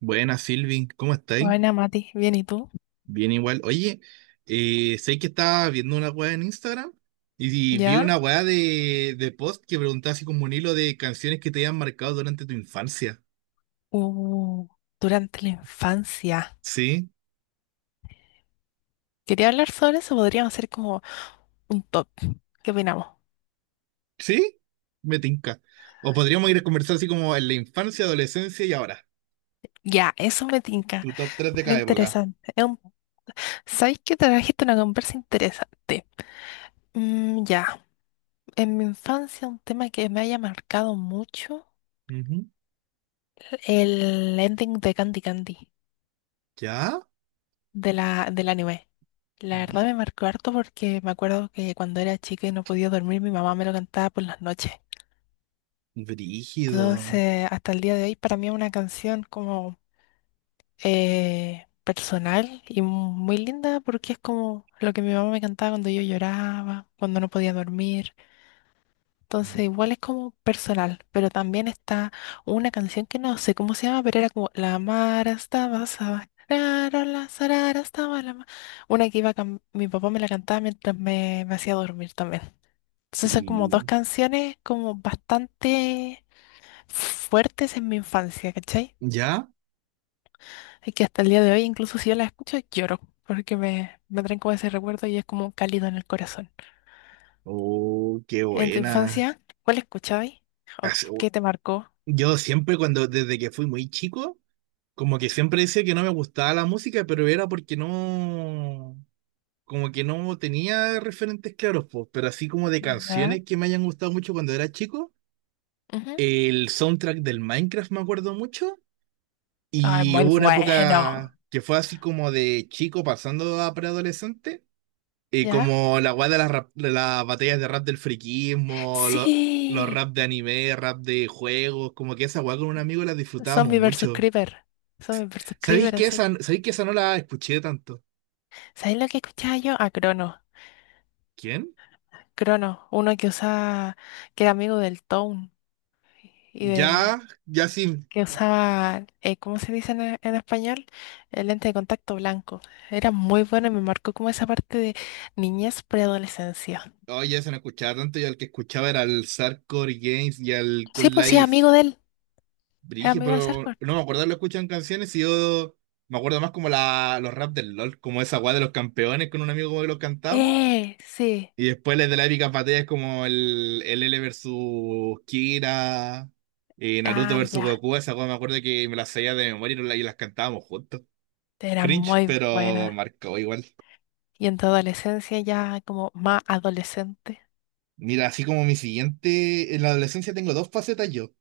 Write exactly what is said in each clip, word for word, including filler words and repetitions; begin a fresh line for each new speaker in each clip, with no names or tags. Buenas, Silvi, ¿cómo estáis?
Buena, Mati. Bien, ¿y tú?
Bien igual. Oye, eh, sé que estaba viendo una weá en Instagram y, vi
¿Ya?
una weá de, de post que preguntaba así como un hilo de canciones que te hayan marcado durante tu infancia.
Uh, durante la infancia.
¿Sí?
Quería hablar sobre eso, podríamos hacer como un top. ¿Qué opinamos?
¿Sí? Me tinca. O podríamos ir a conversar así como en la infancia, adolescencia y ahora.
Ya, eso me tinca.
Tu top tres de
Es
cada época.
interesante. Es un- ¿Sabéis que trajiste una conversa interesante? Mm, ya, en mi infancia un tema que me haya marcado mucho,
Ujú.
el ending de Candy Candy,
¿Ya?
de la, del anime. La verdad me marcó harto porque me acuerdo que cuando era chica y no podía dormir, mi mamá me lo cantaba por las noches.
Brígido.
Entonces, hasta el día de hoy, para mí es una canción como eh, personal y muy linda porque es como lo que mi mamá me cantaba cuando yo lloraba, cuando no podía dormir. Entonces, igual es como personal, pero también está una canción que no sé cómo se llama, pero era como "La Mara estaba saba- rarola, sarara estaba la ma-". Una que iba cam- mi papá me la cantaba mientras me, me hacía dormir también. Entonces, son como dos
Brí-
canciones como bastante fuertes en mi infancia, ¿cachai?
¿Ya?
Y que hasta el día de hoy, incluso si yo las escucho, lloro, porque me, me traen como ese recuerdo y es como cálido en el corazón.
Oh, qué
En tu
buena.
infancia, ¿cuál escuchabas? ¿O
Así-
qué te marcó?
Yo siempre cuando, desde que fui muy chico, como que siempre decía que no me gustaba la música, pero era porque no, como que no tenía referentes claros, po. Pero así como de
¿Ya?
canciones que me hayan gustado mucho cuando era chico,
Ujú.
el soundtrack del Minecraft me acuerdo mucho,
Ay,
y
muy
hubo una
bueno.
época que fue así como de chico pasando a preadolescente, eh,
¿Ya?
como la guay de las, rap- de las batallas de rap del friquismo, lo- los
Sí.
rap de anime, rap de juegos, como que esa guay con un amigo la disfrutábamos
Zombie versus
mucho.
Creeper. Zombie versus
¿Sabéis
Creeper,
que
así.
esa, sabéis que esa no la escuché tanto?
¿Sabes lo que escuchaba yo? A Crono.
¿Quién?
Crono, uno que usaba, que era amigo del Tone y del...
Ya, ya sí.
que usaba, eh, ¿cómo se dice en, en español? El lente de contacto blanco. Era muy bueno y me marcó como esa parte de niñez preadolescencia.
Oye, ya se no escuchaba tanto. Yo al que escuchaba era al Sarcore Games y al
Sí,
Cool
pues sí,
Life
amigo de él, es
Brige,
amigo del
pero
Sarkor.
no me acuerdo, lo escuchan canciones y yo me acuerdo más como la, los rap del LOL, como esa guay de los campeones con un amigo como que los cantamos.
Eh, sí,
Y después les de la épica batalla es como el, el L versus Kira, y Naruto
ah,
versus
ya,
Goku. Esa guay me acuerdo que me las sabía de memoria y no la- y las cantábamos juntos.
era
Cringe,
muy
pero
buena.
marcó igual.
Y en tu adolescencia ya como más adolescente.
Mira, así como mi siguiente, en la adolescencia tengo dos facetas yo.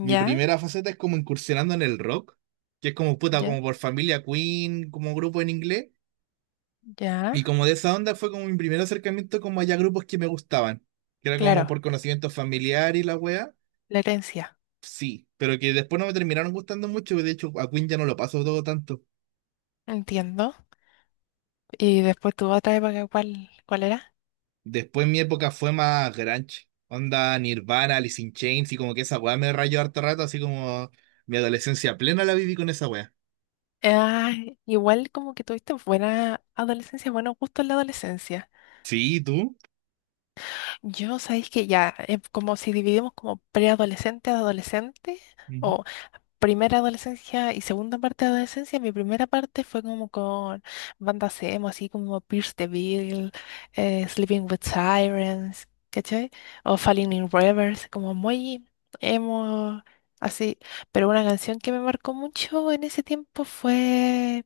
Mi primera faceta es como incursionando en el rock, que es como puta,
ya,
como por familia Queen, como grupo en inglés.
ya.
Y como de esa onda fue como mi primer acercamiento como allá grupos que me gustaban, que era como
Claro,
por conocimiento familiar y la wea.
la herencia,
Sí, pero que después no me terminaron gustando mucho; de hecho, a Queen ya no lo paso todo tanto.
entiendo. Y después tu otra época, ¿cuál, cuál era?
Después mi época fue más grunge, onda Nirvana, Alice in Chains, y como que esa wea me rayó harto rato, así como mi adolescencia plena la viví con esa wea.
Ah, igual como que tuviste buena adolescencia, buenos gustos en la adolescencia.
Sí, ¿tú?
Yo sabéis que ya, es como si dividimos como preadolescente, adolescente,
Ujú.
o primera adolescencia y segunda parte de adolescencia, mi primera parte fue como con bandas emo, así como Pierce the Veil, eh, Sleeping with Sirens, ¿cachai? O Falling in Reverse, como muy emo, así. Pero una canción que me marcó mucho en ese tiempo fue...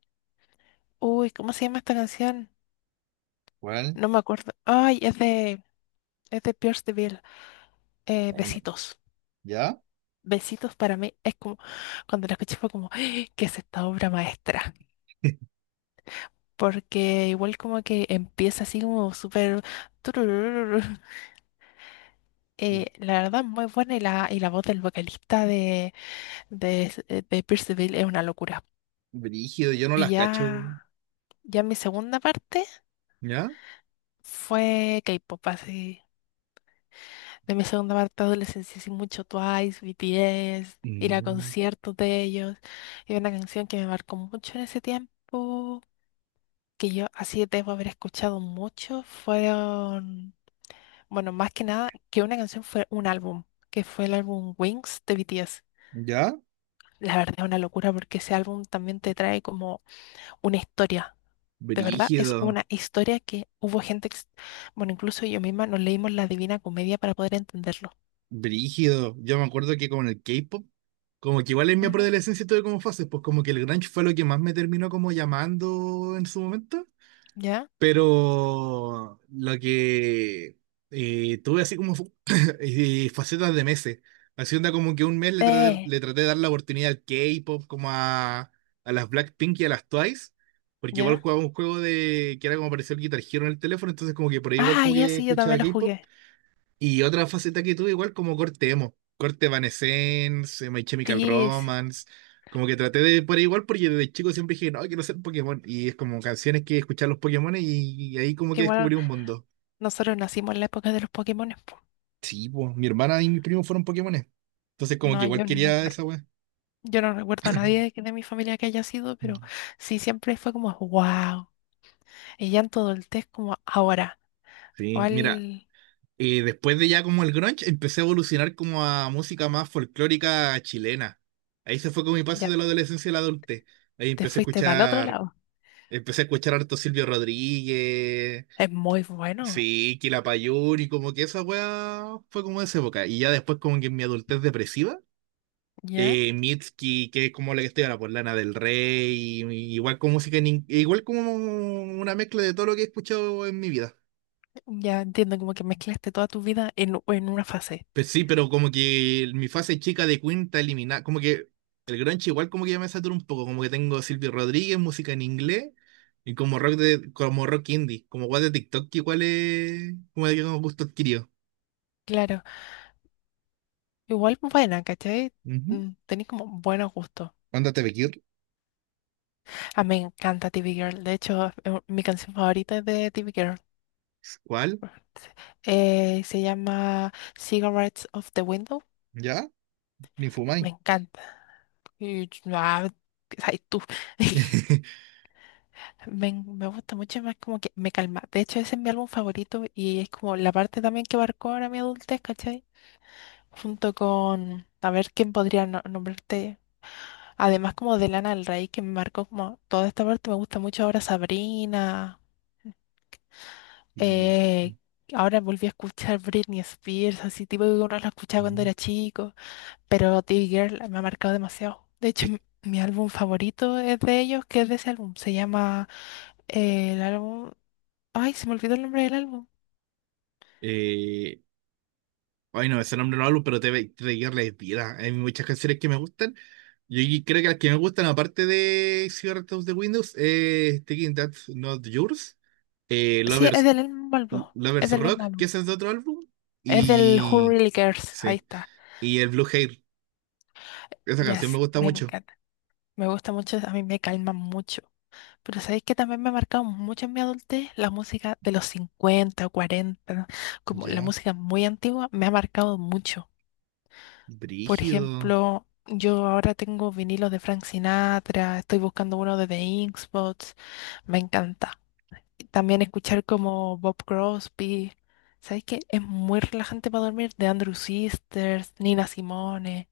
Uy, ¿cómo se llama esta canción?
¿Cuál?
No me acuerdo. Ay, es de, es de Pierce the Veil. Eh,
Ay, no.
Besitos.
¿Ya?
Besitos para mí es como, cuando la escuché fue como, "Ay, ¿qué es esta obra maestra?". Porque igual como que empieza así como súper... tururururu. Eh, la verdad, muy buena y la, y la voz del vocalista de, de, de Pierce the Veil es una locura.
Brígido, yo no
Y
las cacho.
ya, ya mi segunda parte
¿Ya?
fue K-pop, así. De mi segunda parte de adolescencia, sí, mucho Twice, B T S, ir a
Mm.
conciertos de ellos. Y una canción que me marcó mucho en ese tiempo, que yo así debo haber escuchado mucho, fueron, bueno, más que nada, que una canción fue un álbum, que fue el álbum Wings de B T S.
¿Ya?
La verdad es una locura porque ese álbum también te trae como una historia. De verdad, es
Brígido,
una historia que hubo gente, que s- bueno, incluso yo misma nos leímos la Divina Comedia para poder entenderlo.
brígido. Yo me acuerdo que con el K-pop, como que igual en mi
Ujú.
adolescencia tuve como fases, pues como que el grunge fue lo que más me terminó como llamando en su momento.
¿Ya?
Pero lo que eh, tuve así como fu- eh, facetas de meses. Así onda como que un mes le traté,
Sí.
le traté de dar la oportunidad al K-pop, como a, a las Blackpink y a las Twice. Porque igual
¿Ya?
jugaba un juego de que era como pareció el Guitar Hero en el teléfono, entonces como que por ahí igual
Ah,
como
ya
que
sí, yo también
escuchaba
lo
K-pop.
jugué.
Y otra faceta que tuve igual como corte emo, corte Evanescence, eh, My Chemical
Sí, es
Romance, como que traté de por ahí igual porque desde chico siempre dije, no, quiero ser Pokémon, y es como canciones que escuchar los Pokémon y, y ahí como
que
que
igual
descubrí un mundo.
nosotros nacimos en la época de los Pokémones, po.
Sí, pues mi hermana y mi primo fueron Pokémones, entonces como que
No,
igual
yo no,
quería esa wea.
yo no recuerdo a nadie que de mi familia que haya sido,
Mm.
pero sí, siempre fue como, wow. Y ya en todo el test como ahora,
Sí, mira,
¿cuál?
eh, después de ya como el grunge empecé a evolucionar como a música más folclórica chilena. Ahí se fue con mi paso
Ya
de la adolescencia a la adultez. Ahí
te
empecé a
fuiste para el otro
escuchar
lado.
Empecé a escuchar harto Silvio Rodríguez,
Es muy bueno,
sí, Quilapayún Payuri, como que esa weá fue como de esa época. Y ya después, como que en mi adultez depresiva,
¿ya?
eh, Mitski, que es como la que estoy ahora, por Lana del Rey, y- igual con música, en in- igual como una mezcla de todo lo que he escuchado en mi vida.
Ya entiendo como que mezclaste toda tu vida en, en una fase.
Pues sí, pero como que mi fase chica de Queen está eliminada. Como que el grunge igual como que ya me satura un poco. Como que tengo Silvio Rodríguez, música en inglés, y como rock de, como rock indie, como guay de TikTok, que igual es como de que como gusto adquirido.
Claro, igual buena, ¿cachai?
Ujú.
Mm, tenés como buenos gustos.
Ándate, Bekir.
Ah, me encanta T V Girl. De hecho, es u- mi canción favorita es de T V Girl.
¿Cuál?
Eh, se llama Cigarettes of the Window.
¿Ya? Ni
Me
fumáis.
encanta. Y, ch- ah, ay, tú. Me, en- me gusta mucho más como que me calma. De hecho, ese es mi álbum favorito y es como la parte también que marcó ahora mi adultez, ¿cachai? Junto con, a ver, ¿quién podría no- nombrarte? Además como de Lana del Rey, que me marcó como toda esta parte, me gusta mucho ahora Sabrina. Eh,
Y-
ahora volví a escuchar Britney Spears, así tipo que uno la escuchaba cuando era chico, pero The Girl me ha marcado demasiado. De hecho, m- mi álbum favorito es de ellos, que es de ese álbum. Se llama eh, el álbum... Ay, se me olvidó el nombre del álbum.
eh, Ay, no, ese nombre no hablo, pero te, te es vida. Hay muchas canciones que me gustan. Yo y- creo que las que me gustan, aparte de Cigarettes de Windows, es Thinking That's Not Yours, eh,
Sí, es
Lovers,
del mismo álbum. Es
Lovers
del
Rock,
mismo
que
álbum.
ese es de otro álbum,
Es del Who
y
Really Cares. Ahí
sí,
está.
y el Blue Hair. Esa
Ya,
canción me
sí,
gusta
me
mucho.
encanta. Me gusta mucho, a mí me calma mucho. Pero sabéis que también me ha marcado mucho en mi adultez la música de los cincuenta o cuarenta, como la
Ya.
música muy antigua, me ha marcado mucho. Por
Brígido,
ejemplo, yo ahora tengo vinilos de Frank Sinatra, estoy buscando uno de The Ink Spots, me encanta. También escuchar como Bob Crosby, sabéis que es muy relajante para dormir, de Andrew Sisters, Nina Simone,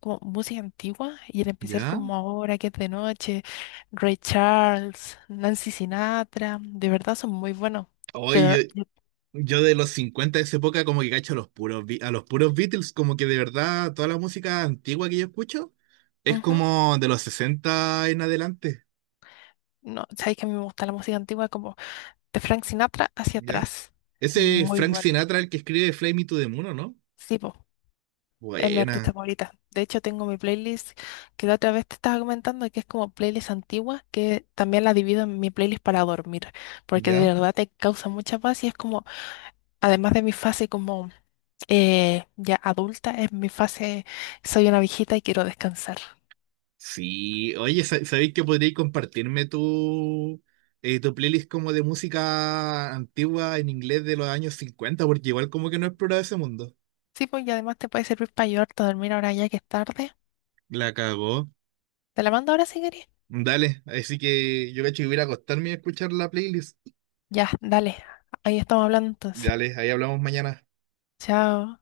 como música antigua y en especial
¿ya?
como ahora que es de noche, Ray Charles, Nancy Sinatra, de verdad son muy buenos. Pero,
¡Oye!
yo-
Yo de los cincuenta de esa época como que cacho a los puros, Be- a los puros Beatles, como que de verdad toda la música antigua que yo escucho es
ujú,
como de los sesenta en adelante,
no, sabéis que a mí me gusta la música antigua como de Frank Sinatra hacia
¿ya?
atrás.
Ese
Muy
Frank
buena.
Sinatra el que escribe Fly Me to the Moon, ¿o no?
Sí, po, es mi artista
Buena,
favorita. De hecho, tengo mi playlist que la otra vez te estaba comentando que es como playlist antigua, que también la divido en mi playlist para dormir, porque de
¿ya?
verdad te causa mucha paz y es como, además de mi fase como eh, ya adulta, es mi fase, soy una viejita y quiero descansar.
Sí, oye, sa- ¿sabéis que podríais compartirme tu, eh, tu playlist como de música antigua en inglés de los años cincuenta? Porque igual como que no he explorado ese mundo.
Sí, pues y además te puede servir para ayudarte a dormir ahora ya que es tarde.
La cagó.
¿Te la mando ahora si querés?
Dale, así que yo cacho que voy a ir a acostarme y a escuchar la playlist.
Ya, dale. Ahí estamos hablando entonces.
Dale, ahí hablamos mañana.
Chao.